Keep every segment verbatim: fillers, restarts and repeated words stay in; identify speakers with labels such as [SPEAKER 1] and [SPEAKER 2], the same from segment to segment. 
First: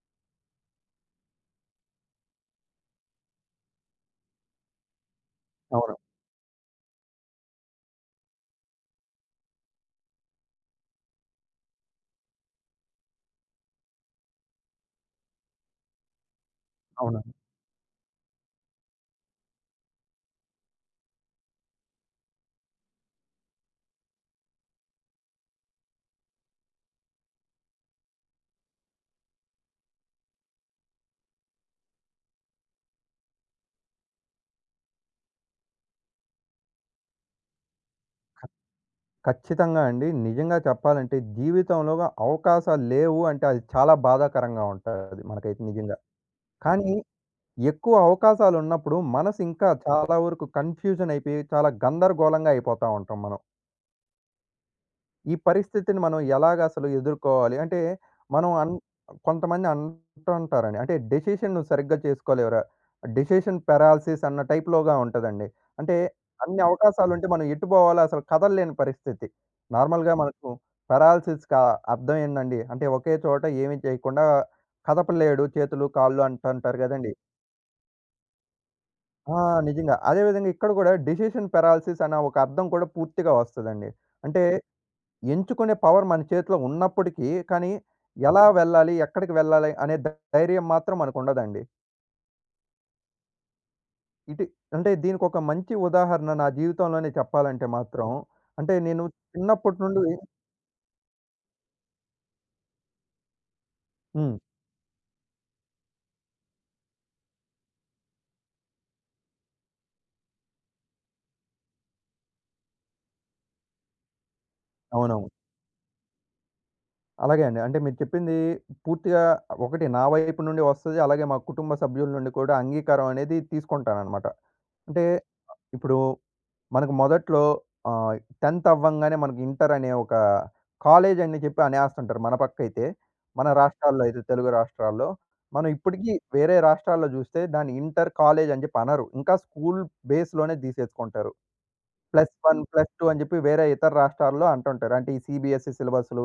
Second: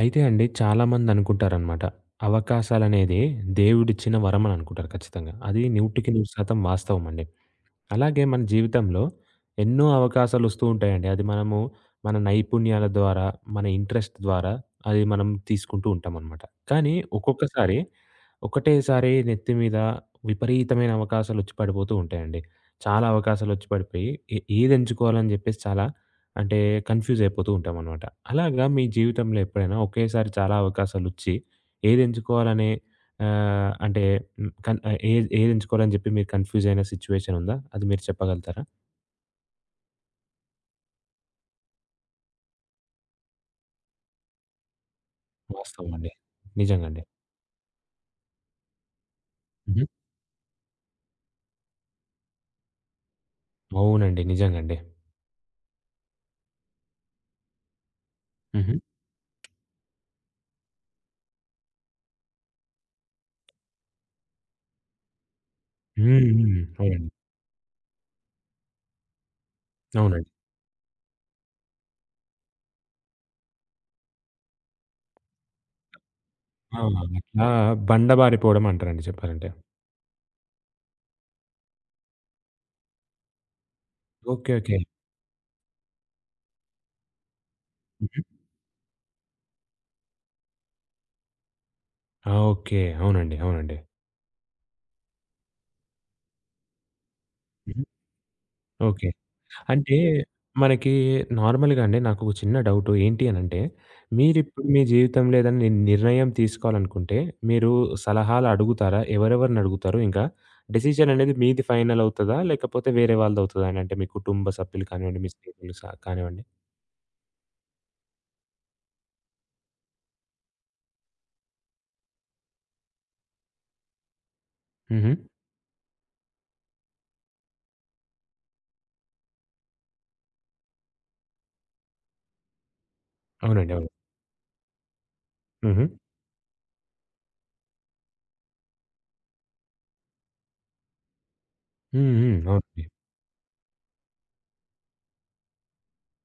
[SPEAKER 1] అయితే అండి చాలామంది అనుకుంటారనమాట. అవకాశాలనేది దేవుడిచ్చిన వరం అని అనుకుంటారు ఖచ్చితంగా. అది
[SPEAKER 2] అవును.
[SPEAKER 1] నూటికి నూరు శాతం వాస్తవం అండి. అలాగే మన జీవితంలో ఎన్నో అవకాశాలొస్తూ ఉంటాయండి. అది మనము మన నైపుణ్యాల ద్వారా, మన ఇంట్రెస్ట్ ద్వారా అది మనం తీసుకుంటూ ఉంటామనమాట. కానీ
[SPEAKER 2] అవునండి.
[SPEAKER 1] ఒక్కొక్కసారి ఒకటేసారి నెత్తి మీద విపరీతమైన అవకాశాలొచ్చి పడిపోతూ ఉంటాయండి. చాలా అవకాశాలొచ్చి పడిపోయి ఏ ఏది ఎంచుకోవాలని జెప్పేసి చాలా అంటే కన్‌ఫ్యూజ్ అయిపోతూ ఉంటామనమాట. అలాగా మీ జీవితంలో ఎప్పుడైనా ఒకేసారి చాలా అవకాశాలొచ్చి ఏది ఎంచుకోవాలనే ఆహ్, అంటే హ్మ్. కన్ ఆహ్, ఏది ఏది ఎంచుకోవాలని జెప్పి మీరు కన్‌ఫ్యూజ్ అయిన సిట్యుయేషన్ ఉందా? అది మీరు చెప్పగలుగుతారా?
[SPEAKER 2] ఖచ్చితంగా అండి. నిజంగా చెప్పాలంటే జీవితంలో అవకాశాలు లేవు అంటే అది చాలా బాధాకరంగా ఉంటది మనకైతే
[SPEAKER 1] వాస్తవం
[SPEAKER 2] నిజంగా.
[SPEAKER 1] అండి. నిజంగా
[SPEAKER 2] కానీ
[SPEAKER 1] అండి.
[SPEAKER 2] ఎక్కువ అవకాశాలున్నప్పుడు మనసు ఇంకా
[SPEAKER 1] హుహు.
[SPEAKER 2] చాలా వరకు కన్‌ఫ్యూజన్ అయిపోయి చాలా గందరగోళంగా అయిపోతా ఉంటాం మనం.
[SPEAKER 1] అవునండి. నిజంగా అండి.
[SPEAKER 2] ఈ పరిస్థితిని మనం ఎలాగ అసలు ఎదుర్కోవాలి? అంటే మనం అన్
[SPEAKER 1] హుహు.
[SPEAKER 2] కొంతమంది అంటుంటారండి. అంటే డెసిషన్ నువ్వు సరిగ్గా చేసుకోలేవురా! డెసిషన్ పారాలిసిస్ అన్న టైప్‌లోగా ఉంటదండి. అంటే
[SPEAKER 1] హ్మ్. హ్మ్.
[SPEAKER 2] అన్ని
[SPEAKER 1] అవునండి.
[SPEAKER 2] అవకాశాలుంటే మనం ఎటు పోవాలో అసలు కదలలేని పరిస్థితి. నార్మల్‌గా
[SPEAKER 1] అవునండి.
[SPEAKER 2] మనకు పారాలిసిస్‌కి ఆహ్, అర్థం ఏందండి? అంటే ఒకే చోట ఏమి చేయకుండా కదపలేడు చేతులు, కాళ్ళు అంటుంటారు
[SPEAKER 1] ఆ!
[SPEAKER 2] గదండీ!
[SPEAKER 1] అట్లా బండబారిపోవడం అంటారండి
[SPEAKER 2] ఆ!
[SPEAKER 1] చెప్పాలంటే.
[SPEAKER 2] నిజంగా. అదేవిధంగా ఇక్కడ గూడా డెసిషన్ పారాలిసిస్ అనే ఒక అర్థం కూడా పూర్తిగా వస్తదండి. అంటే
[SPEAKER 1] ఓకే. ఓకే.
[SPEAKER 2] ఎంచుకునే పవర్ మన చేతిలో ఉన్నప్పటికీ, కానీ
[SPEAKER 1] హుహు.
[SPEAKER 2] ఎలా వెళ్ళాలి? ఎక్కడికి వెళ్ళాలి? అనే ధై- ధైర్యం మాత్రం మనకుండదండి.
[SPEAKER 1] ఆ! ఓకే. అవునండి. అవునండి.
[SPEAKER 2] ఇటు అంటే దీనికొక మంచి ఉదాహరణ నా జీవితంలోనే చెప్పాలంటే
[SPEAKER 1] హుహు.
[SPEAKER 2] మాత్రం, అంటే నేను
[SPEAKER 1] ఓకే.
[SPEAKER 2] చిన్నప్పటి
[SPEAKER 1] అంటే
[SPEAKER 2] నుండి
[SPEAKER 1] మనకి నార్మల్‌గా అండి నాకు ఒక చిన్న డౌటు. ఏంటి అనంటే,
[SPEAKER 2] హ్మ్.
[SPEAKER 1] మీరిప్పుడు మీ జీవితంలో ఏదైనా ని నిర్ణయం తీసుకోవాలనుకుంటే, మీరు సలహాలు అడుగుతారా? ఎవరెవరిని అడుగుతారు? ఇంకా డెసిషన్ అనేది మీది ఫైనల్ అవుతదా? లేకపోతే వేరే వాళ్ళదవుతదా? అని అంటే మీ కుటుంబ సభ్యులు కానివ్వండి,
[SPEAKER 2] అవునవును.
[SPEAKER 1] మీ స్నేహితులు సహా కానివ్వండి.
[SPEAKER 2] అలాగే అండి. అంటే మీరు చెప్పింది పూర్తిగా ఒకటి నా వైపు నుండి వస్తది. అలాగే మా కుటుంబ సభ్యుల నుండి కూడా అంగీకారం అనేది తీసుకుంటాననమాట. అంటే
[SPEAKER 1] హుహు.
[SPEAKER 2] ఇప్పుడు మనకు మొదట్లో ఆహ్, 10థ్ అవ్వంగానే మనకి ఇంటర్ అనే ఒక కాలేజ్ అని చెప్పి అనేస్తుంటారు. మన పక్కైతే, మన
[SPEAKER 1] అవునండి. అవును.
[SPEAKER 2] రాష్ట్రాల్లో అయితే తెలుగు రాష్ట్రాల్లో. మనం
[SPEAKER 1] హుహు.
[SPEAKER 2] ఇప్పటికి వేరే రాష్ట్రాల్లో జూస్తే దాన్ని ఇంటర్ కాలేజ్ అని జెప్పి అనరు. ఇంకా స్కూల్ బేస్‌లోనే తీసేసుకుంటారు.
[SPEAKER 1] హ్మ్.
[SPEAKER 2] ప్లస్
[SPEAKER 1] హ్మ్.
[SPEAKER 2] వన్,
[SPEAKER 1] అవునండి.
[SPEAKER 2] ప్లస్ టూ అని జెప్పి వేరే ఇతర రాష్ట్రాల్లో అంటుంటారు. అంటే ఈ సీబీఎస్‌ఈ సిలబస్‌లు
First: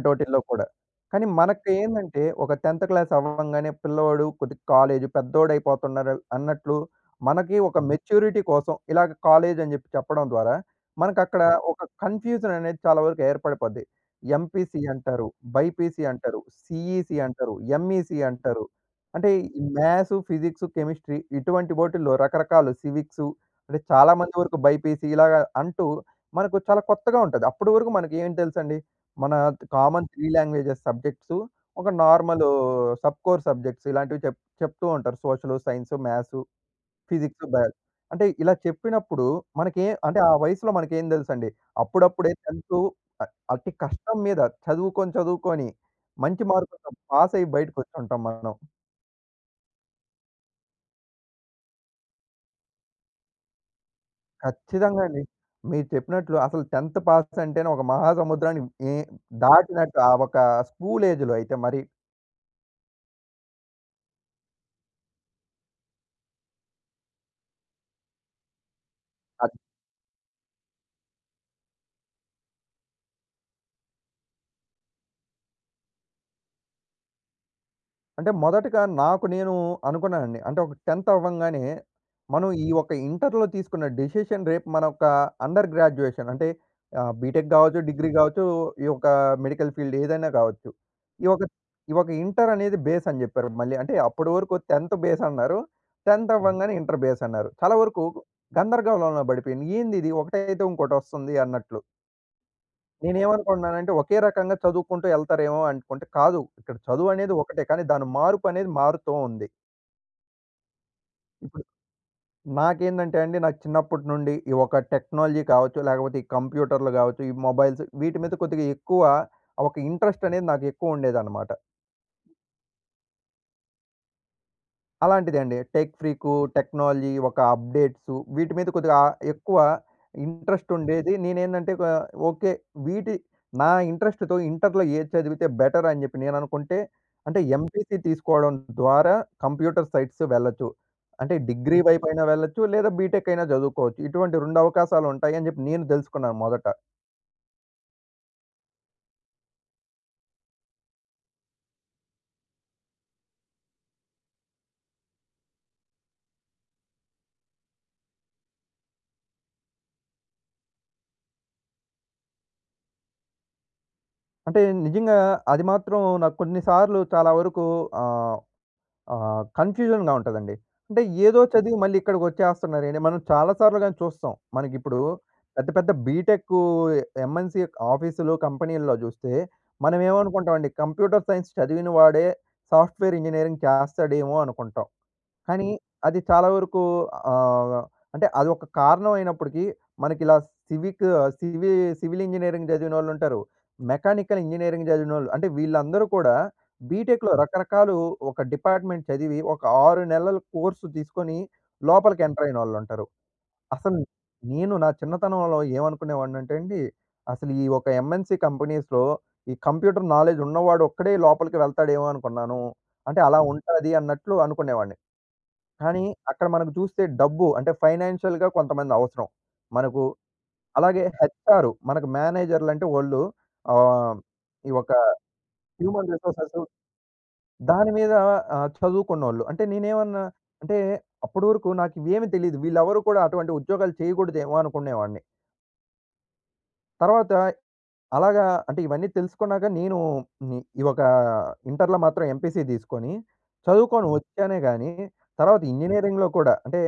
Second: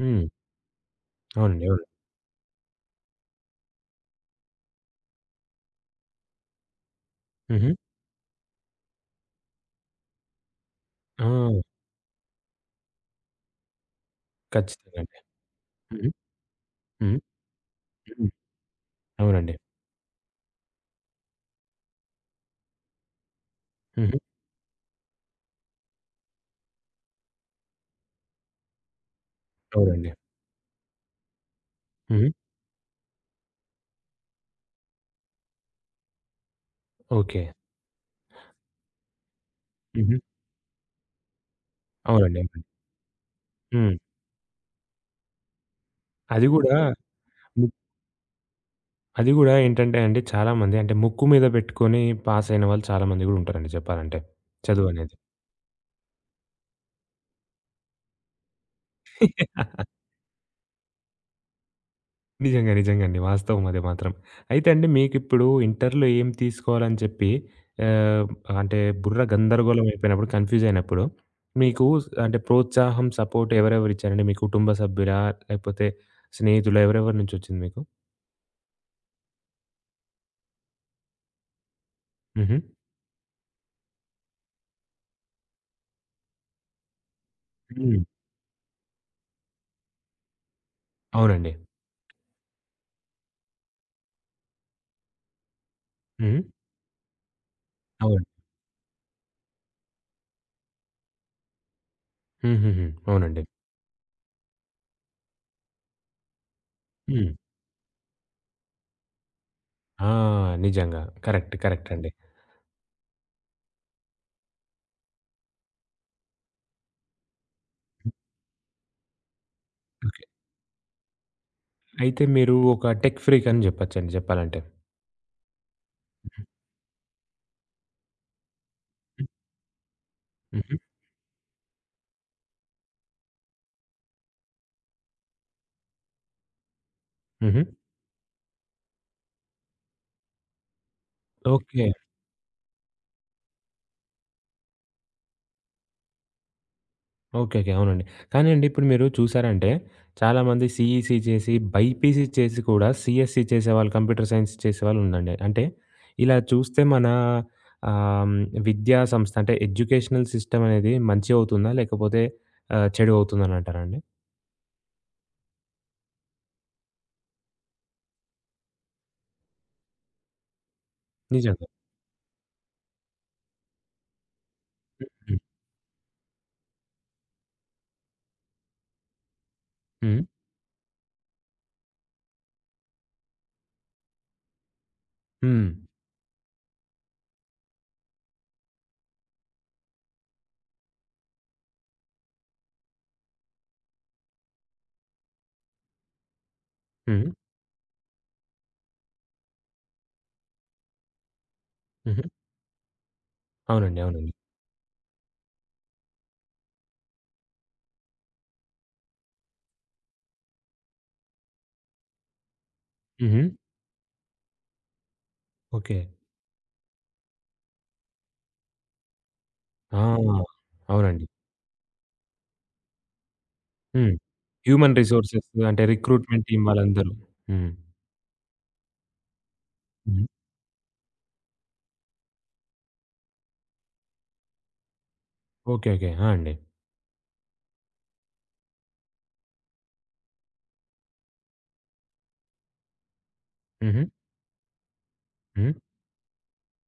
[SPEAKER 1] హ్మ్.
[SPEAKER 2] కూడా. కానీ
[SPEAKER 1] అవునండి. అవును.
[SPEAKER 2] మనకేందంటే ఒక 10థ్ క్లాస్ అవ్వంగానే పిల్లోడు కొద్దిగా కాలేజు పెద్దోడైపోతున్నారు అన్నట్లు మనకి
[SPEAKER 1] హుహు.
[SPEAKER 2] ఒక మెచ్యూరిటీ కోసం ఇలాగ కాలేజ్ అని జెప్పి చెప్పడం ద్వారా
[SPEAKER 1] ఆ!
[SPEAKER 2] మనకక్కడ ఒక కన్‌ఫ్యూజన్ అనేది చాలా వరకు ఏర్పడిపోద్ది. ఎంపీసీ
[SPEAKER 1] ఖచ్చితంగా అండి.
[SPEAKER 2] అంటారు, బైపీసీ
[SPEAKER 1] హుహు.
[SPEAKER 2] అంటారు, సీఈసీ
[SPEAKER 1] హ్మ్.
[SPEAKER 2] అంటారు, ఎంఈసీ
[SPEAKER 1] హ్మ్.
[SPEAKER 2] అంటారు. అంటే
[SPEAKER 1] అవునండి.
[SPEAKER 2] ఈ మ్యాథ్స్, ఫిజిక్స్, కెమిస్ట్రీ ఇటువంటి బోటిల్లో రకరకాలు సివిక్సు అంటే చాలా
[SPEAKER 1] హుహు.
[SPEAKER 2] మంది వరకు భైపీసీ ఇలాగ అంటూ మనకు చాలా కొత్తగా ఉంటది. అప్పటి వరకు మనకేం తెలుసండి. మన కామన్
[SPEAKER 1] అవునండి.
[SPEAKER 2] మూడు లాంగ్వేజెస్ సబ్జెక్ట్సు, ఒక
[SPEAKER 1] హుహు.
[SPEAKER 2] నార్మల్ సబ్ కోర్ సబ్జెక్ట్స్ ఇలాంటివి చెప్ చెప్తూ ఉంటారు. Social, science, maths,
[SPEAKER 1] okay.
[SPEAKER 2] Physics, biology. అంటే ఇలా చెప్పినప్పుడు మనకే
[SPEAKER 1] హుహు.
[SPEAKER 2] అంటే ఆ వయసులో మనకేం తెలుసండి.
[SPEAKER 1] అవునండి.
[SPEAKER 2] అప్పుడప్పుడే
[SPEAKER 1] అవునండి.
[SPEAKER 2] 10థ్ అ అతి
[SPEAKER 1] హ్మ్.
[SPEAKER 2] కష్టం మీద చదువుకొని, చదువుకొని మంచి
[SPEAKER 1] అది గూడా
[SPEAKER 2] మార్కులతో పాసయ్యి
[SPEAKER 1] ము
[SPEAKER 2] బయటకొచ్చుంటాం మనం.
[SPEAKER 1] అది గూడా ఏంటంటే అండి చాలామంది అంటే ముక్కు మీద పెట్టుకొని పాస్ అయిన వాళ్ళు చాలామంది గూడా ఉంటారండి చెప్పాలంటే.
[SPEAKER 2] ఖచ్చితంగా
[SPEAKER 1] చదువనేది.
[SPEAKER 2] అండి. మీరు చెప్పినట్లు అసలు 10థ్ పాస్ అంటేనే ఒక మహాసముద్రాన్ని ఏ దాటినట్టు ఆ ఒక స్కూల్ ఏజ్‌లో అయితే మరి.
[SPEAKER 1] నిజంగా. నిజంగా అండి. వాస్తవం అది మాత్రం. అయితే అండి మీకిప్పుడు ఇంటర్‌లో ఏం తీసుకోవాలని చెప్పి ఆహ్, అంటే బుర్ర గందరగోళం అయిపోయినప్పుడు, కన్‌ఫ్యూజ్ అయినప్పుడు మీకు స్- అంటే ప్రోత్సాహం, సపోర్ట్ ఎవరెవరు ఇచ్చారండి? మీ కుటుంబ సభ్యులా? లేకపోతే స్నేహితులా? ఎవరెవరి నుంచొచ్చింది మీకు?
[SPEAKER 2] అంటే మొదటగా నాకు నేను అనుకున్నానండి. అంటే ఒక 10థ్ అవ్వంగానే మనం
[SPEAKER 1] హుహు.
[SPEAKER 2] ఈ ఒక ఇంటర్‌లో తీసుకున్న డెసిషన్ రేపు మన ఒక అండర్ గ్రాడ్యుయేషన్ అంటే ఆహ్, బీటెక్ గావచ్చు,
[SPEAKER 1] హ్మ్.
[SPEAKER 2] డిగ్రీ గావచ్చు, ఈ యొక్క మెడికల్ ఫీల్డ్ ఏదైనా గావచ్చు. ఈ ఒక
[SPEAKER 1] అవునండి.
[SPEAKER 2] ఈ ఒక ఇంటర్ అనేది బేస్ అని జెప్పారు మళ్ళీ. అంటే అప్పటి వరకు 10థ్ బేస్ అన్నారు. 10థ్ హ్మ్.
[SPEAKER 1] హ్మ్.
[SPEAKER 2] అవ్వంగానే ఇంటర్ బేస్ అన్నారు. చాలా వరకు
[SPEAKER 1] అవును.
[SPEAKER 2] గందరగోళంలో పడిపోయాను. ఏందిది ఒకటైతే ఇంకోటొస్తుంది అన్నట్లు.
[SPEAKER 1] హుహుహు. అవునండి.
[SPEAKER 2] నేనేమనుకుంటున్నానంటే, ఒకే రకంగా చదువుకుంటూ ఎళ్తారేమో అనుకుంటే, కాదు. ఇక్కడ
[SPEAKER 1] హ్మ్.
[SPEAKER 2] చదువనేది ఒకటే, కానీ దాని మార్పు అనేది మారుతూ ఉంది.
[SPEAKER 1] ఆ! నిజంగా. కరెక్ట్.
[SPEAKER 2] ఇప్పుడు
[SPEAKER 1] కరెక్ట్ అండి.
[SPEAKER 2] నాకేందంటే అండి, నాకు చిన్నప్పటి నుండి ఈ ఒక టెక్నాలజీ కావచ్చు, లేకపోతే ఈ కంప్యూటర్లు కావచ్చు, ఈ మొబైల్స్ వీటి మీద కొద్దిగా ఎక్కువ ఒక
[SPEAKER 1] ఓకే.
[SPEAKER 2] ఇంట్రెస్ట్ అనేది నాకు ఎక్కువ ఉండేదన్నమాట.
[SPEAKER 1] అయితే మీరు ఒక టెక్ ఫ్రీక్ అని జెప్పొచ్చండి జెప్పాలంటే.
[SPEAKER 2] అలాంటిదండి. టెక్ ఫ్రీకు, టెక్నాలజీ, ఒక అప్డేట్సు వీటి మీద కొద్దిగా ఆహ్, ఎక్కువ ఇంట్రెస్ట్
[SPEAKER 1] హుహు.
[SPEAKER 2] ఉండేది. నేనేందంటే ఒక ఓకే. వీటి నా ఇంట్రెస్ట్‌తో ఇంటర్‌లో ఏది చదివితే బెటర్ అని జెప్పి నేననుకుంటే, అంటే
[SPEAKER 1] హుహు.
[SPEAKER 2] ఎంపీసీ తీసుకోవడం ద్వారా కంప్యూటర్ సైట్స్ వెళ్ళొచ్చు. అంటే డిగ్రీ
[SPEAKER 1] ఓకే.
[SPEAKER 2] వైపైనా వెళ్ళొచ్చు. లేదా బీటెక్ అయినా చదువుకోవచ్చు. ఇటువంటి రెండు అవకాశాలుంటాయి అని జెప్పి నేను దెలుసుకున్నాను మొదట.
[SPEAKER 1] ఓకే. ఓకే. అవునండి. కానీ అండి ఇప్పుడు మీరు చూసారంటే చాలామంది సీఈసీ చేసి, బైపీసీ చేసి కూడా సీఎస్‌సి చేసేవాళ్ళు, కంప్యూటర్ సైన్స్ చేసేవాళ్ళు ఉండండి. అంటే ఇలా చూస్తే మన ఆహ్, హ్మ్, విద్యా సంస్థ అంటే ఎడ్యుకేషనల్ సిస్టమ్ అనేది మంచి అవుతుందా? లేకపోతే ఆహ్, చెడు అవుతుందని అంటారా అండి?
[SPEAKER 2] అంటే నిజంగా అది మాత్రం నాకు కొన్ని సార్లు చాలా వరకు ఆహ్, ఆహ్, కన్‌ఫ్యూజన్‌గా ఉంటదండి. అంటే ఏదో
[SPEAKER 1] నిజంగా.
[SPEAKER 2] చదివి మళ్ళీ ఇక్కడికొచ్చేస్తున్నారేంటి మనం చాలా సార్లు గాని చూస్తాం. మనకిప్పుడు
[SPEAKER 1] హ్మ్.
[SPEAKER 2] పెద్ద పెద్ద బీటెక్కు, ఎంఎన్‌సీ ఆఫీసులు, కంపెనీల్లో జూస్తే
[SPEAKER 1] హ్మ్.
[SPEAKER 2] మనమేమనుకుంటామండి కంప్యూటర్ సైన్స్ చదివిన వాడే సాఫ్ట్‌వేర్ ఇంజినీరింగ్ చేస్తాడేమో అనుకుంటాం.
[SPEAKER 1] హ్మ్.
[SPEAKER 2] కానీ అది చాలా వరకు ఆహ్, అంటే అదొక కారణం అయినప్పటికీ, మనకిలా సివిక్ సివి సివిల్ ఇంజినీరింగ్ చదివినోళ్ళుంటారు. మెకానికల్ ఇంజినీరింగ్ చదివినోళ్ళు. అంటే వీళ్ళందరూ కూడా
[SPEAKER 1] హ్మ్.
[SPEAKER 2] బీటెక్‌లో రకరకాలు ఒక డిపార్ట్మెంట్ చదివి, ఒక ఆరు నెలల కోర్సు తీసుకొని
[SPEAKER 1] హ్మ్.
[SPEAKER 2] లోపలికి
[SPEAKER 1] హ్మ్.
[SPEAKER 2] ఎంటర్ అయినోళ్ళుంటారు. అసలు
[SPEAKER 1] అవునండి. అవునండి.
[SPEAKER 2] నేను నా చిన్నతనంలో ఏమనుకునేవాడినంటే అండి, అసలు ఈ ఒక ఎంఎన్‌సి కంపెనీస్‌లో ఈ కంప్యూటర్ నాలెడ్జ్ ఉన్నవాడు ఒక్కడే లోపలికి వెళ్తాడేమో అనుకున్నాను. అంటే అలా
[SPEAKER 1] హుహు.
[SPEAKER 2] ఉంటాది అన్నట్లు అనుకునేవాడిని.
[SPEAKER 1] ఓకే.
[SPEAKER 2] కానీ అక్కడ మనకు చూస్తే డబ్బు అంటే ఫైనాన్షియల్‌గా కొంతమంది అవసరం.
[SPEAKER 1] ఆ!
[SPEAKER 2] మనకు
[SPEAKER 1] హ్మ్.
[SPEAKER 2] అలాగే
[SPEAKER 1] అవునండి.
[SPEAKER 2] హెచ్ఆర్ మనకు మేనేజర్‌లంటే వోళ్ళు
[SPEAKER 1] హ్మ్.
[SPEAKER 2] ఆహ్, ఈ ఒక
[SPEAKER 1] హ్యూమన్ రిసోర్సెస్ అంటే
[SPEAKER 2] హ్యూమన్
[SPEAKER 1] రిక్రూట్‌మెంట్
[SPEAKER 2] రిసోర్సెస్
[SPEAKER 1] టీమ్ వాళ్ళందరూ. హ్మ్.
[SPEAKER 2] దాని మీద ఆహ్, చదువుకున్నోళ్ళు. అంటే నేనేమన్నా
[SPEAKER 1] హ్మ్.
[SPEAKER 2] అంటే అప్పటి వరకు నాకివేమి తెలీదు. వీళ్ళెవరు కూడా అటువంటి ఉద్యోగాలు చేయకూడదేమో అనుకునేవాడిని.
[SPEAKER 1] ఓకే. ఓకే. ఆ! అండి.
[SPEAKER 2] తర్వాత అలాగా అంటే ఇవన్నీ తెలుసుకున్నాక నేను ని ఈ ఒక ఇంటర్‌లో మాత్రం ఎంపీసీ తీసుకొని,
[SPEAKER 1] హుహు.
[SPEAKER 2] చదువుకొని హ్మ్. వచ్చానే గానీ, తర్వాత హ్మ్.
[SPEAKER 1] హ్మ్.
[SPEAKER 2] ఇంజినీరింగ్‌లో కూడా అంటే,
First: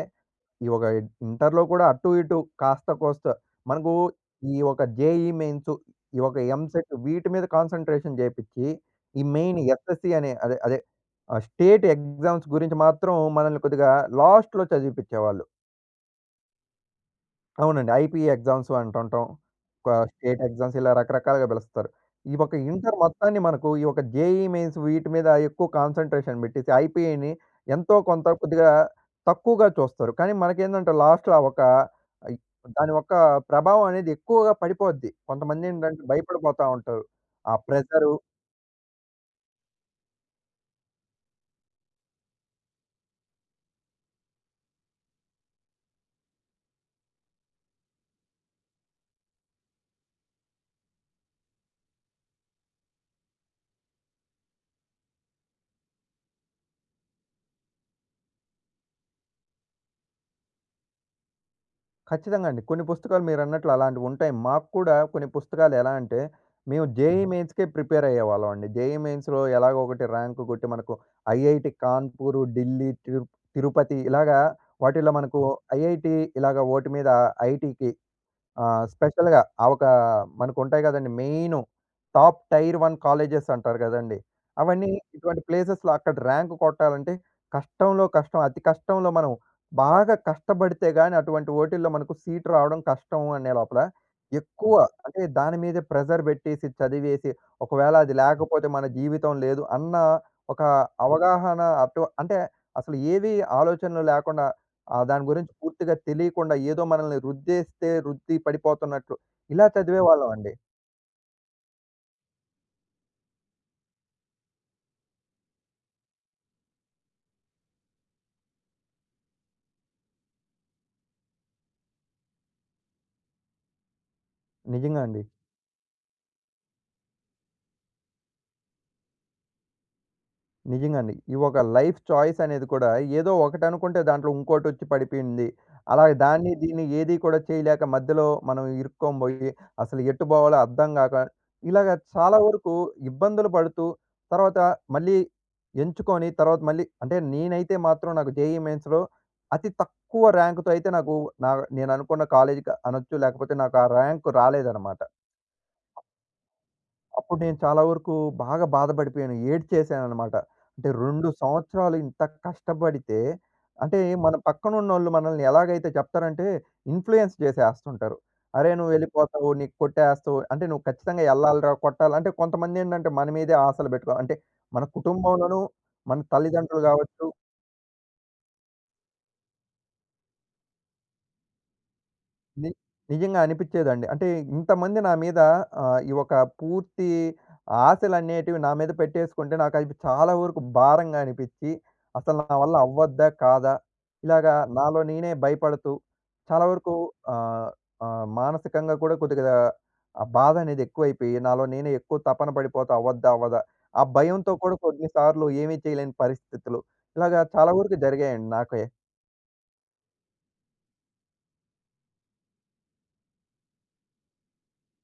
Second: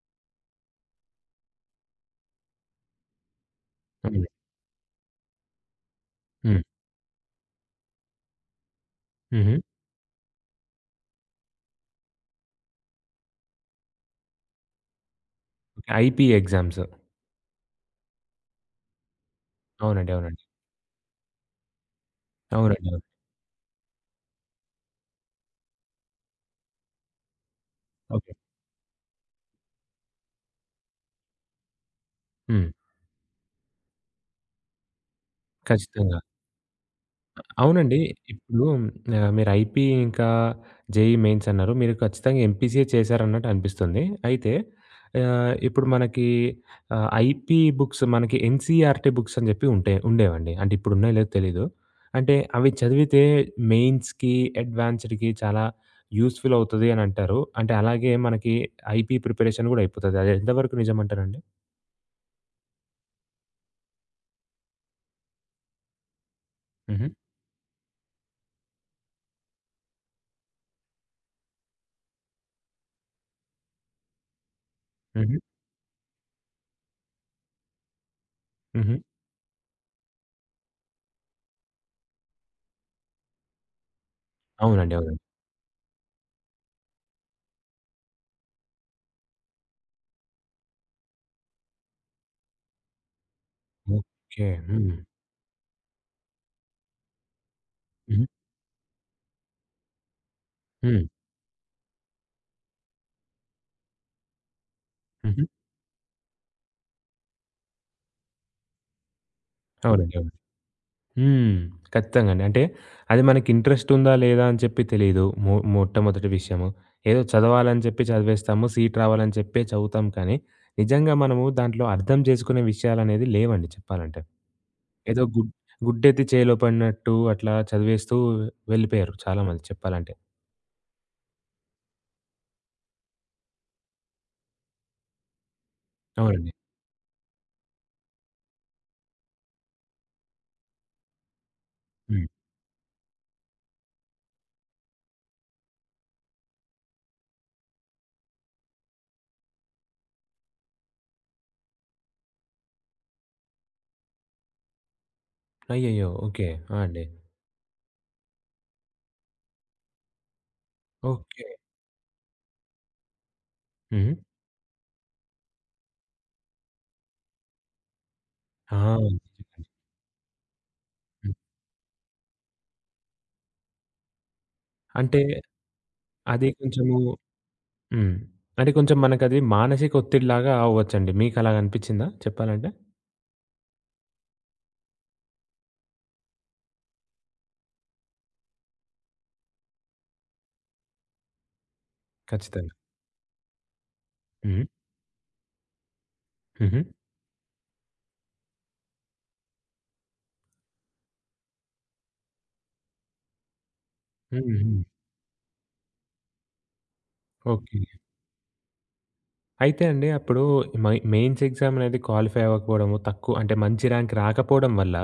[SPEAKER 2] ఈ ఒక ఇంటర్‌లో కూడా అటు ఇటు కాస్త కోస్త మనకు
[SPEAKER 1] అవునండి.
[SPEAKER 2] ఈ ఒక జేఈఈ మెయిన్స్, ఈ ఒక
[SPEAKER 1] హ్మ్.
[SPEAKER 2] ఎంసెట్ వీటి మీద కాన్సంట్రేషన్ చేపిచ్చి, ఈ
[SPEAKER 1] హుహు.
[SPEAKER 2] మెయిన్ ఎస్ఎస్‌సీ అనే అదే అదే ఆహ్, స్టేట్ ఎగ్జామ్స్ గురించి మాత్రం మనల్ని కొద్దిగా లాస్ట్‌లో చదివిపిచ్చేవాళ్ళు.
[SPEAKER 1] ఓకే. IP exams.
[SPEAKER 2] అవునండి. ఐపీ ఎగ్జామ్స్ అంటుంటాం. ఒక
[SPEAKER 1] అవునండి.
[SPEAKER 2] స్టేట్
[SPEAKER 1] అవునండి.
[SPEAKER 2] ఎగ్జామ్స్ ఇలా రకరకాలుగా పిలుస్తారు. ఈ ఒక
[SPEAKER 1] అవునండి.
[SPEAKER 2] ఇంటర్
[SPEAKER 1] అవును.
[SPEAKER 2] మొత్తాన్ని మనకు ఈ ఒక జేఈఈ మెయిన్స్ వీటి మీద ఎక్కువ కాన్సంట్రేషన్ పెట్టేసి ఐపీని ఎంతో కొంత
[SPEAKER 1] ఓకే.
[SPEAKER 2] కొద్దిగా తక్కువగా చూస్తారు. కానీ మనకేందంటే లాస్ట్‌లో ఆ ఒక ఆహ్,
[SPEAKER 1] హ్మ్.
[SPEAKER 2] దాని యొక్క ప్రభావం అనేది ఎక్కువగా పడిపోద్ది. కొంతమందేంటంటే
[SPEAKER 1] ఖచ్చితంగా.
[SPEAKER 2] భయపడిపోతా ఉంటారు. ఆ
[SPEAKER 1] అవునండి.
[SPEAKER 2] ప్రెషరు
[SPEAKER 1] ఇప్పుడు ఆహ్, మీరు ఐపీ ఇంకా జేఈ మెయిన్స్ అన్నారు. మీరు ఖచ్చితంగా ఎంపీసీయే చేశారన్నట్టు అనిపిస్తుంది. అయితే ఆహ్, ఇప్పుడు మనకి ఆహ్, ఐపీ బుక్స్ మనకి ఎన్‌సీఈఆర్‌టీ బుక్స్ అని చెప్పి ఉంటాయి ఉండేవండి. అంటే ఇప్పుడు ఉన్నాయో లేదో తెలీదు. అంటే అవి చదివితే మెయిన్స్‌కి, అడ్వాన్స్డ్‌కి చాలా యూజ్‌ఫుల్ అవుతది అని అంటారు. అంటే అలాగే మనకి ఐపీ ప్రిపరేషన్ కూడా అయిపోతది. అది ఎంతవరకు నిజమంటారండి?
[SPEAKER 2] ఖచ్చితంగా అండి. కొన్ని పుస్తకాలు మీరన్నట్లు అలాంటివుంటాయి. మాకు కూడా కొన్ని పుస్తకాలు ఎలా అంటే, మేము
[SPEAKER 1] హుహు.
[SPEAKER 2] జేఈఈ హ్మ్. మెయిన్స్‌కే ప్రిపేర్ అయ్యేవాళ్ళం అండి. జేఈఈ మెయిన్స్‌లో ఎలాగో ఒకటి ర్యాంక్ కొట్టి మనకు ఐఐటీ కాన్పూర్, ఢిల్లీ, తిరు తిరుపతి ఇలాగా వాటిల్లో
[SPEAKER 1] హుహు.
[SPEAKER 2] మనకు హ్మ్. ఐఐటీ ఇలాగ ఓటి మీద ఐటీకి ఆహ్,
[SPEAKER 1] హుహు.
[SPEAKER 2] స్పెషల్‌గా ఆ ఒక మనకుంటాయి గదండీ! Main top tier one colleges అంటారు గదండీ! అవన్నీ
[SPEAKER 1] అవునండి. అవునండి.
[SPEAKER 2] ఇటువంటి ప్లేసెస్‌లో అక్కడ ర్యాంక్ కొట్టాలంటే కష్టంలో కష్టం. అతి కష్టంలో మనం బాగా కష్టపడితే గాని అటువంటి వోటిల్లో మనకు సీట్ రావడం కష్టం అనే లోపల
[SPEAKER 1] ఓకే.
[SPEAKER 2] ఎక్కువ
[SPEAKER 1] హ్మ్.
[SPEAKER 2] అంటే దాని మీదే ప్రెషర్ బెట్టేసి, చదివేసి ఒకవేళ అది
[SPEAKER 1] హుహు.
[SPEAKER 2] లేకపోతే మన జీవితం లేదు అన్న ఒక
[SPEAKER 1] హ్మ్.
[SPEAKER 2] అవగాహన అటు అంటే అసలు ఏవి ఆలోచనలు లేకుండా ఆ! దాని
[SPEAKER 1] హుహు.
[SPEAKER 2] గురించి పూర్తిగా తెలియకుండా ఏదో మనల్ని రుద్దేస్తే రుద్ది పడిపోతున్నట్లు ఇలా
[SPEAKER 1] అవునండి. అవును.
[SPEAKER 2] చదివేవాళ్ళమండి.
[SPEAKER 1] హ్మ్. ఖచ్చితంగా అండి. అంటే అది మనకి ఇంట్రెస్ట్ ఉందా? లేదా? అని చెప్పి తెలీదు. మొ మొట్టమొదటి విషయము. ఏదో చదవాలని చెప్పి చదివేస్తాము. సీట్ రావాలని చెప్పే చదువుతాం కానీ, నిజంగా మనము దాంట్లో అర్థం చేసుకునే విషయాలనేది లేవండి చెప్పాలంటే.
[SPEAKER 2] నిజంగా అండి.
[SPEAKER 1] ఏదో గుడ్ గుడ్డెత్తి చేలో పడినట్టు అట్లా చదివేస్తూ వెళ్ళిపోయారు చాలామంది చెప్పాలంటే.
[SPEAKER 2] నిజంగండి. ఈ ఒక లైఫ్ చాయిస్ అనేది కూడా ఏదో ఒకటనుకుంటే దాంట్లో ఇంకోటొచ్చి పడిపోయింది. అలా
[SPEAKER 1] అవునండి.
[SPEAKER 2] దాన్ని దీన్ని ఏది కూడా చేయలేక మధ్యలో మనం ఇరుక్కోబోయి అసలు ఎటు బోవాలో అర్థం గాక ఇలాగ
[SPEAKER 1] హ్మ్.
[SPEAKER 2] చాలా వరకు ఇబ్బందులు పడుతూ తర్వాత మళ్ళీ ఎంచుకొని తర్వాత మళ్ళీ అంటే నేనైతే మాత్రం నాకు జేఈఈ మెయిన్స్‌లో అతి తక్కువ ర్యాంక్‌తో అయితే నాకు నా నేననుకున్న కాలేజీకి అనొచ్చు లేకపోతే నాకు ఆ ర్యాంక్ రాలేదనమాట.
[SPEAKER 1] అయ్యయ్యో! ఓకే. ఆ! అండి.
[SPEAKER 2] అప్పుడు నేను చాలా వరకు బాగా బాధపడిపోయాను. ఏడ్చేశాననమాట. అంటే రెండు
[SPEAKER 1] ఓకే.
[SPEAKER 2] సంవత్సరాలు ఇంత కష్టపడితే అంటే
[SPEAKER 1] హ్మ్.
[SPEAKER 2] మన పక్కనున్నోళ్ళు మనల్ని ఎలాగైతే చెప్తారంటే ఇన్‌ఫ్లూయెన్స్ చేసేస్తుంటారు.
[SPEAKER 1] ఆ!
[SPEAKER 2] "అరేయ్! నువ్వెళ్ళిపోతావు.
[SPEAKER 1] నిజంగండి.
[SPEAKER 2] నీకు కొట్టేస్తావు. అంటే నువ్వు ఖచ్చితంగా
[SPEAKER 1] హ్మ్.
[SPEAKER 2] ఎళ్ళాలిరా, కొట్టాలి" అంటే కొంతమందేంటంటే మన మీదే ఆశలు పెట్టుకో అంటే మన
[SPEAKER 1] అంటే
[SPEAKER 2] కుటుంబంలోనూ, మన
[SPEAKER 1] అది
[SPEAKER 2] తల్లిదండ్రులు
[SPEAKER 1] కొంచెము
[SPEAKER 2] కావచ్చు
[SPEAKER 1] హ్మ్. అంటే కొంచెం మనకది మానసిక ఒత్తిడిలాగా అవ్వచ్చండి. మీకలాగ అనిపిచ్చిందా చెప్పాలంటే?
[SPEAKER 2] ని నిజంగా అనిపిచ్చేదండి. అంటే ఇంతమంది నా మీద ఆహ్, ఈ ఒక పూర్తి ఆశలనేటివి నా మీద పెట్టేసుకుంటే నాకవి చాలా వరకు భారంగా అనిపిచ్చి, అసలు నా
[SPEAKER 1] ఖచ్చితంగా.
[SPEAKER 2] వల్ల అవ్వద్దా? కాదా? ఇలాగా
[SPEAKER 1] హ్మ్.
[SPEAKER 2] నాలో నేనే భయపడుతూ చాలా
[SPEAKER 1] హుహు.
[SPEAKER 2] వరకు ఆహ్, ఆహ్, మానసికంగా కూడా కొద్దిగా ఆ బాధ అనేది ఎక్కువైపోయి, నాలో నేనే ఎక్కువ తపన పడిపోతా అవ్వద్దా? అవ్వదా? ఆ భయంతో
[SPEAKER 1] హుహు.
[SPEAKER 2] కూడా కొన్ని సార్లు ఏమీ చేయలేని పరిస్థితులు. ఇలాగా చాలా
[SPEAKER 1] ఓకే.
[SPEAKER 2] వరకు జరిగాయండి నాకే.
[SPEAKER 1] అయితే అండి అప్పుడు మై మెయిన్స్ ఎగ్జామ్ అనేది క్వాలిఫై అవ్వకపోవడము, తక్కువ అంటే మంచి ర్యాంక్ రాకపోవడం వల్ల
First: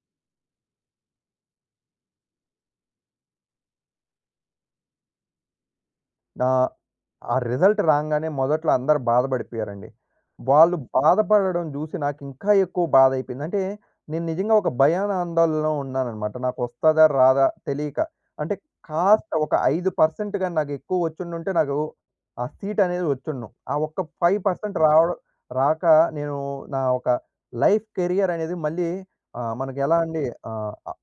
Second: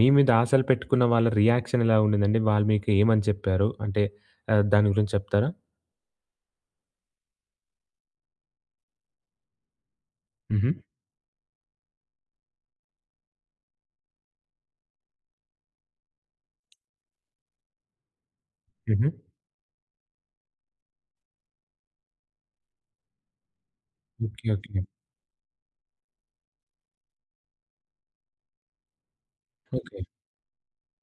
[SPEAKER 1] మీ మీద ఆశలు పెట్టుకున్న వాళ్ళ రియాక్షన్ ఎలా ఉండిందండి? వాళ్ళు మీకు ఏమని చెప్పారు? అంటే ఆహ్, దాని గురించి చెప్తారా?
[SPEAKER 2] నా ఆ రిజల్ట్ రాంగానే మొదట్లో అందరూ బాధపడిపోయారండి.
[SPEAKER 1] హుహు.
[SPEAKER 2] వాళ్ళు బాధపడడం జూసి నాకింకా ఎక్కువ బాధయిపోయింది. అంటే నేను నిజంగా ఒక భయానందోళనలో ఉన్నాననమాట. నాకొస్తదా? రాదా? తెలియక. అంటే
[SPEAKER 1] హుహు.
[SPEAKER 2] కాస్త ఒక ఐదు శాతం గాని నాకెక్కువ వచ్చుండుంటే నాకు ఆ సీటనేది వచ్చుండును. ఆ ఒక్క
[SPEAKER 1] ఓకే.
[SPEAKER 2] ఐదు శాతం
[SPEAKER 1] ఓకే.
[SPEAKER 2] రావడం రాక నేను నా ఒక లైఫ్ కెరియర్ అనేది మళ్ళీ ఆహ్, మనకెలా
[SPEAKER 1] ఓకే.
[SPEAKER 2] అండి ఆహ్, ఆహ్,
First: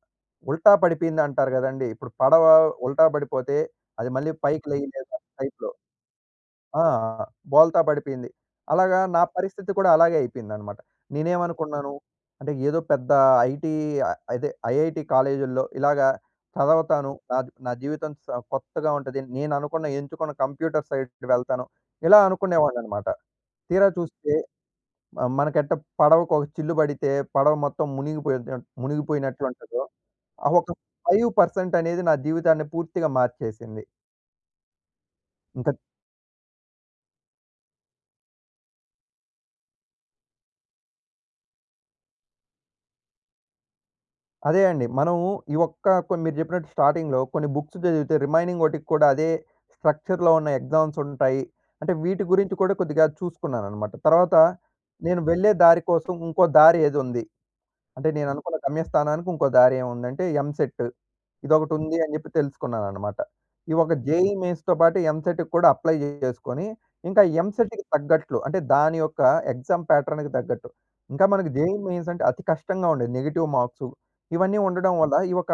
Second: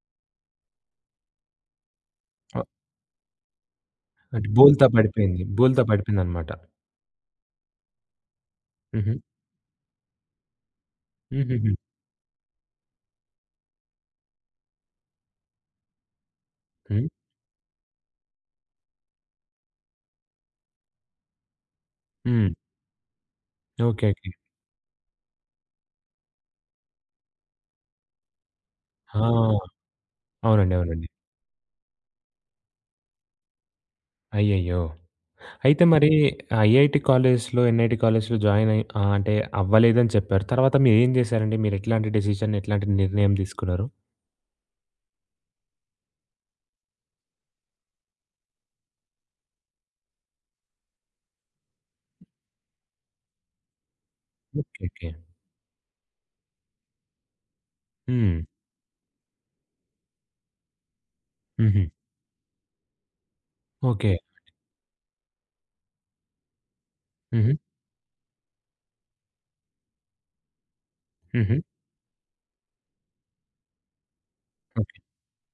[SPEAKER 2] ఉల్టా పడిపోయిందంటారు గదండీ! ఇప్పుడు పడవ
[SPEAKER 1] ఆ!
[SPEAKER 2] ఉల్టా పడిపోతే అది మళ్ళీ
[SPEAKER 1] అంటే
[SPEAKER 2] పైకి
[SPEAKER 1] బోల్తా
[SPEAKER 2] లేయలేదు
[SPEAKER 1] పడిపోయింది.
[SPEAKER 2] టైప్‌లో.
[SPEAKER 1] బోల్తా పడిపోయిందనమాట.
[SPEAKER 2] ఆ! బోల్తా పడిపోయింది. అలాగా
[SPEAKER 1] హుహు.
[SPEAKER 2] నా పరిస్థితి కూడా అలాగే అయిపోయిందనమాట.
[SPEAKER 1] హుహుహు.
[SPEAKER 2] నేనేమనుకున్నాను, అంటే ఏదో పెద్ద ఐటీ ఆహ్, అదే ఐఐటీ కాలేజుల్లో ఇలాగా
[SPEAKER 1] హ్మ్.
[SPEAKER 2] చదవతాను. నా నా జీవితం స కొత్తగా ఉంటది. నేననుకున్న ఎంచుకున్న కంప్యూటర్ సైడ్‌కి వెళ్తాను. ఇలా
[SPEAKER 1] హ్మ్.
[SPEAKER 2] అనుకునేవాడిననమాట. తీరా
[SPEAKER 1] ఓకే. ఓకే.
[SPEAKER 2] చూస్తే ఆహ్, మనకెట్ట పడవకు ఒక చిల్లు పడితే పడవ మొత్తం మునిగిపోయిన
[SPEAKER 1] ఆ!
[SPEAKER 2] మునిగిపోయినట్లుంటదో, ఆ ఒక
[SPEAKER 1] అవునండి. అవునండి.
[SPEAKER 2] ఐదు శాతం అనేది నా జీవితాన్ని పూర్తిగా మార్చేసింది.
[SPEAKER 1] అయ్యయ్యో!
[SPEAKER 2] ఇంక
[SPEAKER 1] అయితే మరి ఐఐటీ కాలేజ్‌లో, ఎన్ఐటీ కాలేజ్‌లో జాయిన్ అయి ఆహ్, అంటే అవ్వలేదని చెప్పారు. తర్వాత మీరేం జేశారండి? మీరు ఎట్లాంటి డెసిషన్, ఎట్లాంటి నిర్ణయం తీసుకున్నారు?
[SPEAKER 2] అదే అండి. మనము ఈ ఒక్క కొ మీరు చెప్పినట్టు స్టార్టింగ్‌లో కొన్ని బుక్స్ చదివితే రిమైనింగ్ వాటికి కూడా అదే స్ట్రక్చర్‌లో ఉన్న ఎగ్జామ్స్ ఉంటాయి. అంటే వీటి గురించి కూడా కొద్దిగా చూసుకున్నాననమాట. తర్వాత
[SPEAKER 1] ఓకే. ఓకే.
[SPEAKER 2] నేను వెళ్ళే దారి కోసం ఇంకో దారి ఏదుంది? అంటే
[SPEAKER 1] హ్మ్.
[SPEAKER 2] నేననుకున్న గమ్యస్థానానికి ఇంకో దారి ఏముందంటే ఎంసెట్.
[SPEAKER 1] హుహు.
[SPEAKER 2] ఇదొకటుంది అని జెప్పి తెలుసుకున్నాననమాట. ఈ ఒక
[SPEAKER 1] ఓకే.
[SPEAKER 2] జేఈఈ మెయిన్స్‌తో పాటు ఎంసెట్‌కి కూడా అప్లై జేసుకొని, ఇంకా
[SPEAKER 1] హుహు.
[SPEAKER 2] ఎంసెట్‌కి తగ్గట్లు అంటే దాని యొక్క ఎగ్జామ్ ప్యాటర్న్‌కి తగ్గట్టు. ఇంకా మనకి
[SPEAKER 1] హుహు.
[SPEAKER 2] జేఈఈ మెయిన్స్ అంటే అతి కష్టంగా ఉండేది. నెగెటివ్ మార్క్సు ఇవన్నీ ఉండడం
[SPEAKER 1] ఓకే.
[SPEAKER 2] వల్ల ఈ ఒక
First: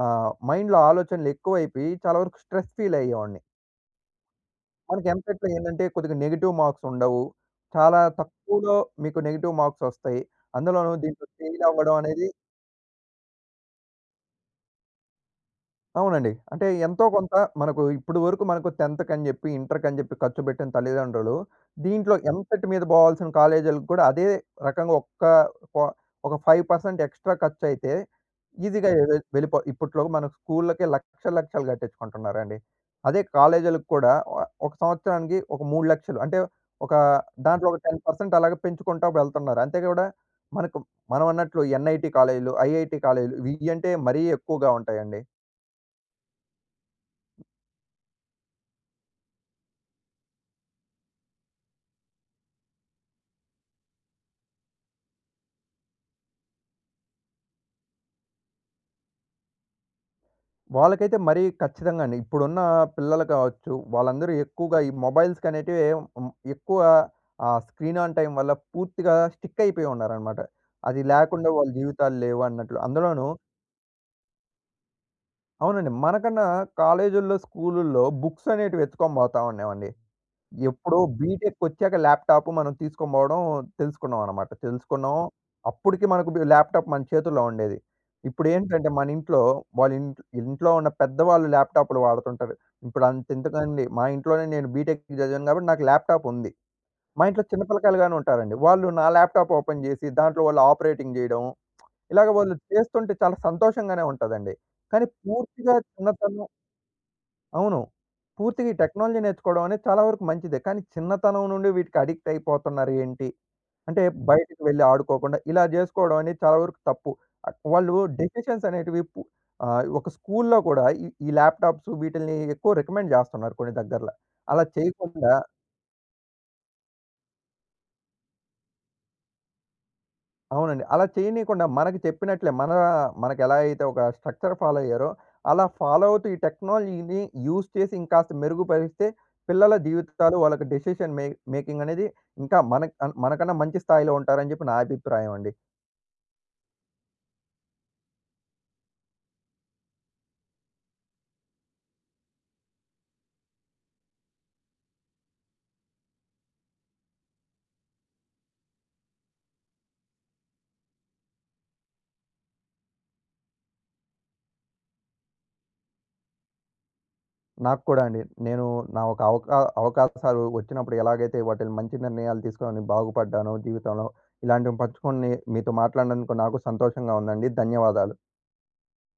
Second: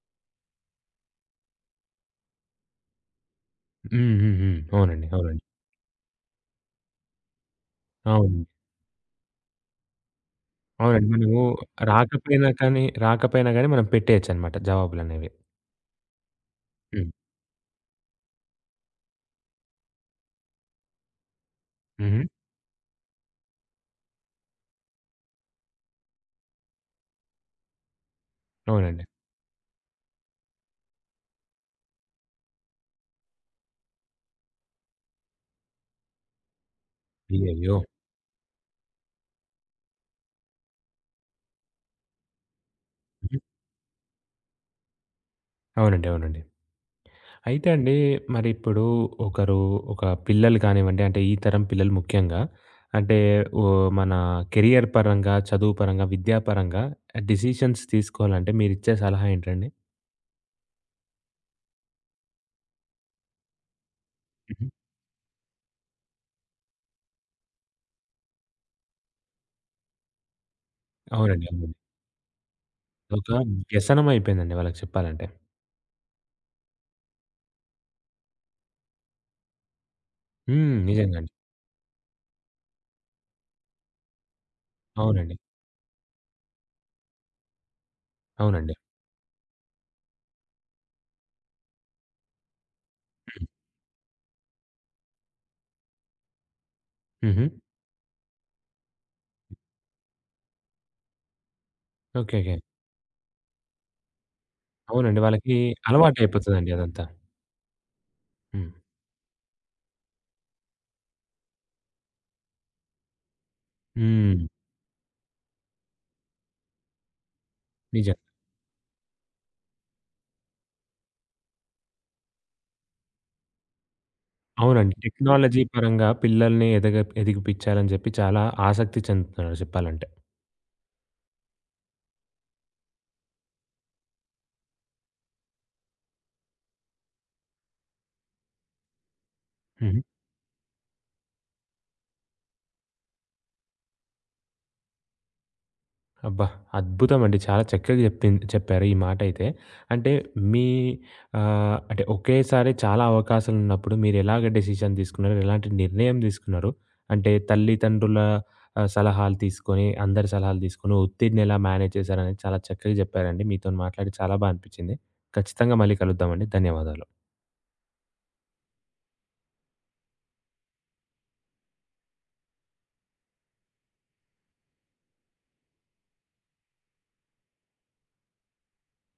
[SPEAKER 2] ఆహ్, మైండ్‌లో ఆలోచనలు ఎక్కువైపోయి చాలా వరకు స్ట్రెస్ ఫీల్ అయ్యేవాడిని.
[SPEAKER 1] హ్మ్. హ్మ్. హ్మ్. అవునండి.
[SPEAKER 2] మనకి
[SPEAKER 1] అవునండి.
[SPEAKER 2] ఎంసెట్‌లో ఏందంటే కొద్దిగా నెగెటివ్ మార్క్స్ ఉండవు. చాలా
[SPEAKER 1] అవును.
[SPEAKER 2] తక్కువలో మీకు నెగెటివ్ మార్క్స్ ఒస్తాయి. అందులోనూ
[SPEAKER 1] అవునండి.
[SPEAKER 2] దీంట్లో
[SPEAKER 1] మనము
[SPEAKER 2] ఫెయిల్ అవ్వడం అనేది
[SPEAKER 1] రాకపోయినా కానీ, రాకపోయినా గానీ మనం పెట్టేయొచ్చనమాట జవాబులనేవి.
[SPEAKER 2] అవునండి. అంటే ఎంతో
[SPEAKER 1] హ్మ్.
[SPEAKER 2] కొంత మనకు ఇప్పుడు వరకు మనకు 10థ్ కని జెప్పి, ఇంటర్ కని జెప్పి ఖర్చు పెట్టిన తల్లిదండ్రులు, దీంట్లో
[SPEAKER 1] హుహు.
[SPEAKER 2] ఎంసెట్ మీద బోవాల్సిన కాలేజీలకు కూడా అదే రకంగా ఒక్క ఒ ఒక ఐదు శాతం ఎక్స్‌ట్రా ఖర్చయితే ఈజీ‌గా
[SPEAKER 1] అవునండి.
[SPEAKER 2] వె వెళ్ళిపో ఇప్పట్లో మన స్కూళ్ళకే లక్షలు, లక్షలు గట్టించుకుంటున్నారండి. అదే కాలేజీలకు కూడా ఒ ఒక సంవత్సరానికి ఒక మూడు లక్షలు అంటే ఒక దాంట్లో
[SPEAKER 1] అయ్యయ్యో!
[SPEAKER 2] ఒక పది శాతం అలాగే పెంచుకుంటా వెళ్తున్నారు. అంతే కూడా మనకు మనం అన్నట్లు ఎన్‌ఐటీ కాలేజీలు, ఐఐటీ కాలేజీలు
[SPEAKER 1] హుహు.
[SPEAKER 2] ఇయ్యంటే మరీ ఎక్కువగా ఉంటాయండి.
[SPEAKER 1] అవునండి. అవునండి. అయితే అండి, మరిప్పుడు ఒకరు ఒక పిల్లలు కానివ్వండి, అంటే ఈ తరం పిల్లలు ముఖ్యంగా అంటే ఓహ్, మన కెరియర్ పరంగా, చదువు పరంగా, విద్యాపరంగా డిసిషన్స్ తీసుకోవాలంటే మీరిచ్చే సలహా ఏంటండి?
[SPEAKER 2] వాళ్ళకైతే మరీ ఖచ్చితంగా అండి. ఇప్పుడున్న పిల్లలు కావచ్చు, వాళ్ళందరూ
[SPEAKER 1] హుహు.
[SPEAKER 2] ఎక్కువగా ఈ మొబైల్స్‌కి అనేటివి హ్మ్, ఎక్కువ ఆహ్, స్క్రీన్ ఆన్ టైమ్ వల్ల పూర్తిగా స్టిక్ అయిపోయి ఉన్నారనమాట. అది
[SPEAKER 1] అవునండి.
[SPEAKER 2] లేకుండా వాళ్ళ
[SPEAKER 1] అవునండి.
[SPEAKER 2] జీవితాలు లేవు అన్నట్లు. అందులోనూ
[SPEAKER 1] ఒక వ్యసనం అయిపోయిందండి వాళ్ళకి చెప్పాలంటే.
[SPEAKER 2] అవునండి. మనకన్నా కాలేజీల్లో, స్కూలుల్లో బుక్స్ అనేటివి ఎత్తుకొని పోతా ఉండేవండి.
[SPEAKER 1] హ్మ్.
[SPEAKER 2] ఎప్పుడో
[SPEAKER 1] నిజంగండి.
[SPEAKER 2] బీటెక్‌కొచ్చాక ల్యాప్‌టాప్ మనం తీసుకొనిపోవడం తెలుసుకున్నాం అనమాట. తెలుసుకున్నాం.
[SPEAKER 1] అవునండి.
[SPEAKER 2] అప్పటికి మనకు బి ల్యాప్‌టాప్ మన చేతుల్లో ఉండేది.
[SPEAKER 1] అవునండి.
[SPEAKER 2] ఇప్పుడేంటంటే మన ఇంట్లో వాళ్ళ ఇంట్ ఇంట్లో ఉన్న పెద్దవాళ్ళు ల్యాప్‌టాప్‌లు వాడుతుంటారు. ఇప్పుడు
[SPEAKER 1] హ్మ్.
[SPEAKER 2] అంతెందుకండి మా ఇంట్లోనే నేను బీటెక్ చదివాను కాబట్టి నాకు ల్యాప్‌టాప్ ఉంది. మా ఇంట్లో
[SPEAKER 1] హుహు.
[SPEAKER 2] చిన్న పిల్లకాయలుగానే ఉంటారండి. వాళ్ళు నా ల్యాప్‌టాప్ ఓపెన్ చేసి దాంట్లో వాళ్ళు ఆపరేటింగ్ చేయడం. ఇలాగ
[SPEAKER 1] ఓకే. ఓకే.
[SPEAKER 2] వాళ్ళు చేస్తుంటే చాలా సంతోషంగానే ఉంటదండి. కానీ
[SPEAKER 1] అవునండి. వాళ్ళకి
[SPEAKER 2] పూర్తిగా చిన్నతనం
[SPEAKER 1] అలవాటయిపోతదండి అదంతా.
[SPEAKER 2] అవును. పూర్తిగా
[SPEAKER 1] హ్మ్.
[SPEAKER 2] ఈ టెక్నాలజీ నేర్చుకోవడం అనేది చాలా వరకు మంచిదే. కానీ చిన్నతనం నుండి వీటికి అడిక్ట్ అయిపోతున్నారు ఏంటి? అంటే
[SPEAKER 1] హ్మ్.
[SPEAKER 2] బయటికి వెళ్లి ఆడుకోకుండా ఇలా జేసుకోవడం అనేది చాలా వరకు తప్పు. ఆహ్, వాళ్ళు
[SPEAKER 1] నిజం.
[SPEAKER 2] డెసిషన్స్ అనేటివి పు ఆహ్, ఒక స్కూల్లో కూడా ఈ ఈ ల్యాప్‌టాప్స్ వీటిల్ని ఎక్కువ రికమెండ్ జేస్తున్నారు కొన్ని దగ్గరల. అలా
[SPEAKER 1] అవునండి.
[SPEAKER 2] చేయకుండా
[SPEAKER 1] టెక్నాలజీ పరంగా పిల్లల్ని ఎదగ ఎదిగిపిచ్చాలని జెప్పి చాలా ఆసక్తి చెందుతున్నారు చెప్పాలంటే.
[SPEAKER 2] అవునండి. అలా చేయనీయకుండా మనకు చెప్పినట్లే మన మనకెలా అయితే ఒక స్ట్రక్చర్ ఫాలో అయ్యారో, అలా ఫాలో అవుతూ ఈ టెక్నాలజీని యూజ్ చేసి ఇంకాస్త మెరుగుపరిస్తే పిల్లల
[SPEAKER 1] హుహు.
[SPEAKER 2] జీవితాలు వాళ్ళకి డెసిషన్ మే మేకింగ్ అనేది ఇంకా మనక్ అన్ మనకన్నా మంచి స్థాయిలో ఉంటారని చెప్పి నా అభిప్రాయం అండి.
[SPEAKER 1] అబ్బా! అద్భుతమండి. చాలా చక్కగా జెప్పింది చెప్పారు ఈ మాటైతే. అంటే మీ ఆహ్, అంటే ఒకేసారి చాలా అవకాశాలున్నప్పుడు మీరెలాగ డెసిషన్ తీసుకున్నారు? ఎలాంటి నిర్ణయం తీసుకున్నారు? అంటే తల్లిదండ్రుల ఆహ్, సలహాలు తీసుకొని, అందరి సలహాలు తీసుకొని ఒత్తిడిని ఎలా మేనేజ్ చేశారనేది చాలా చక్కగా జెప్పారండి. మీతోని మాట్లాడి చాలా బా అనిపిచ్చింది. ఖచ్చితంగా మళ్ళీ కలుద్దామండి. ధన్యవాదాలు.
[SPEAKER 2] నాకు కూడా అండి. నేను నా ఒక అవకా అవకాశాలు వచ్చినప్పుడు ఎలాగైతే వాటిని మంచి నిర్ణయాలు తీసుకొని బాగుపడ్డానో జీవితంలో, ఇలాంటివి పంచుకొని మీతో మాట్లాడినందుకు నాకు సంతోషంగా ఉందండి. ధన్యవాదాలు.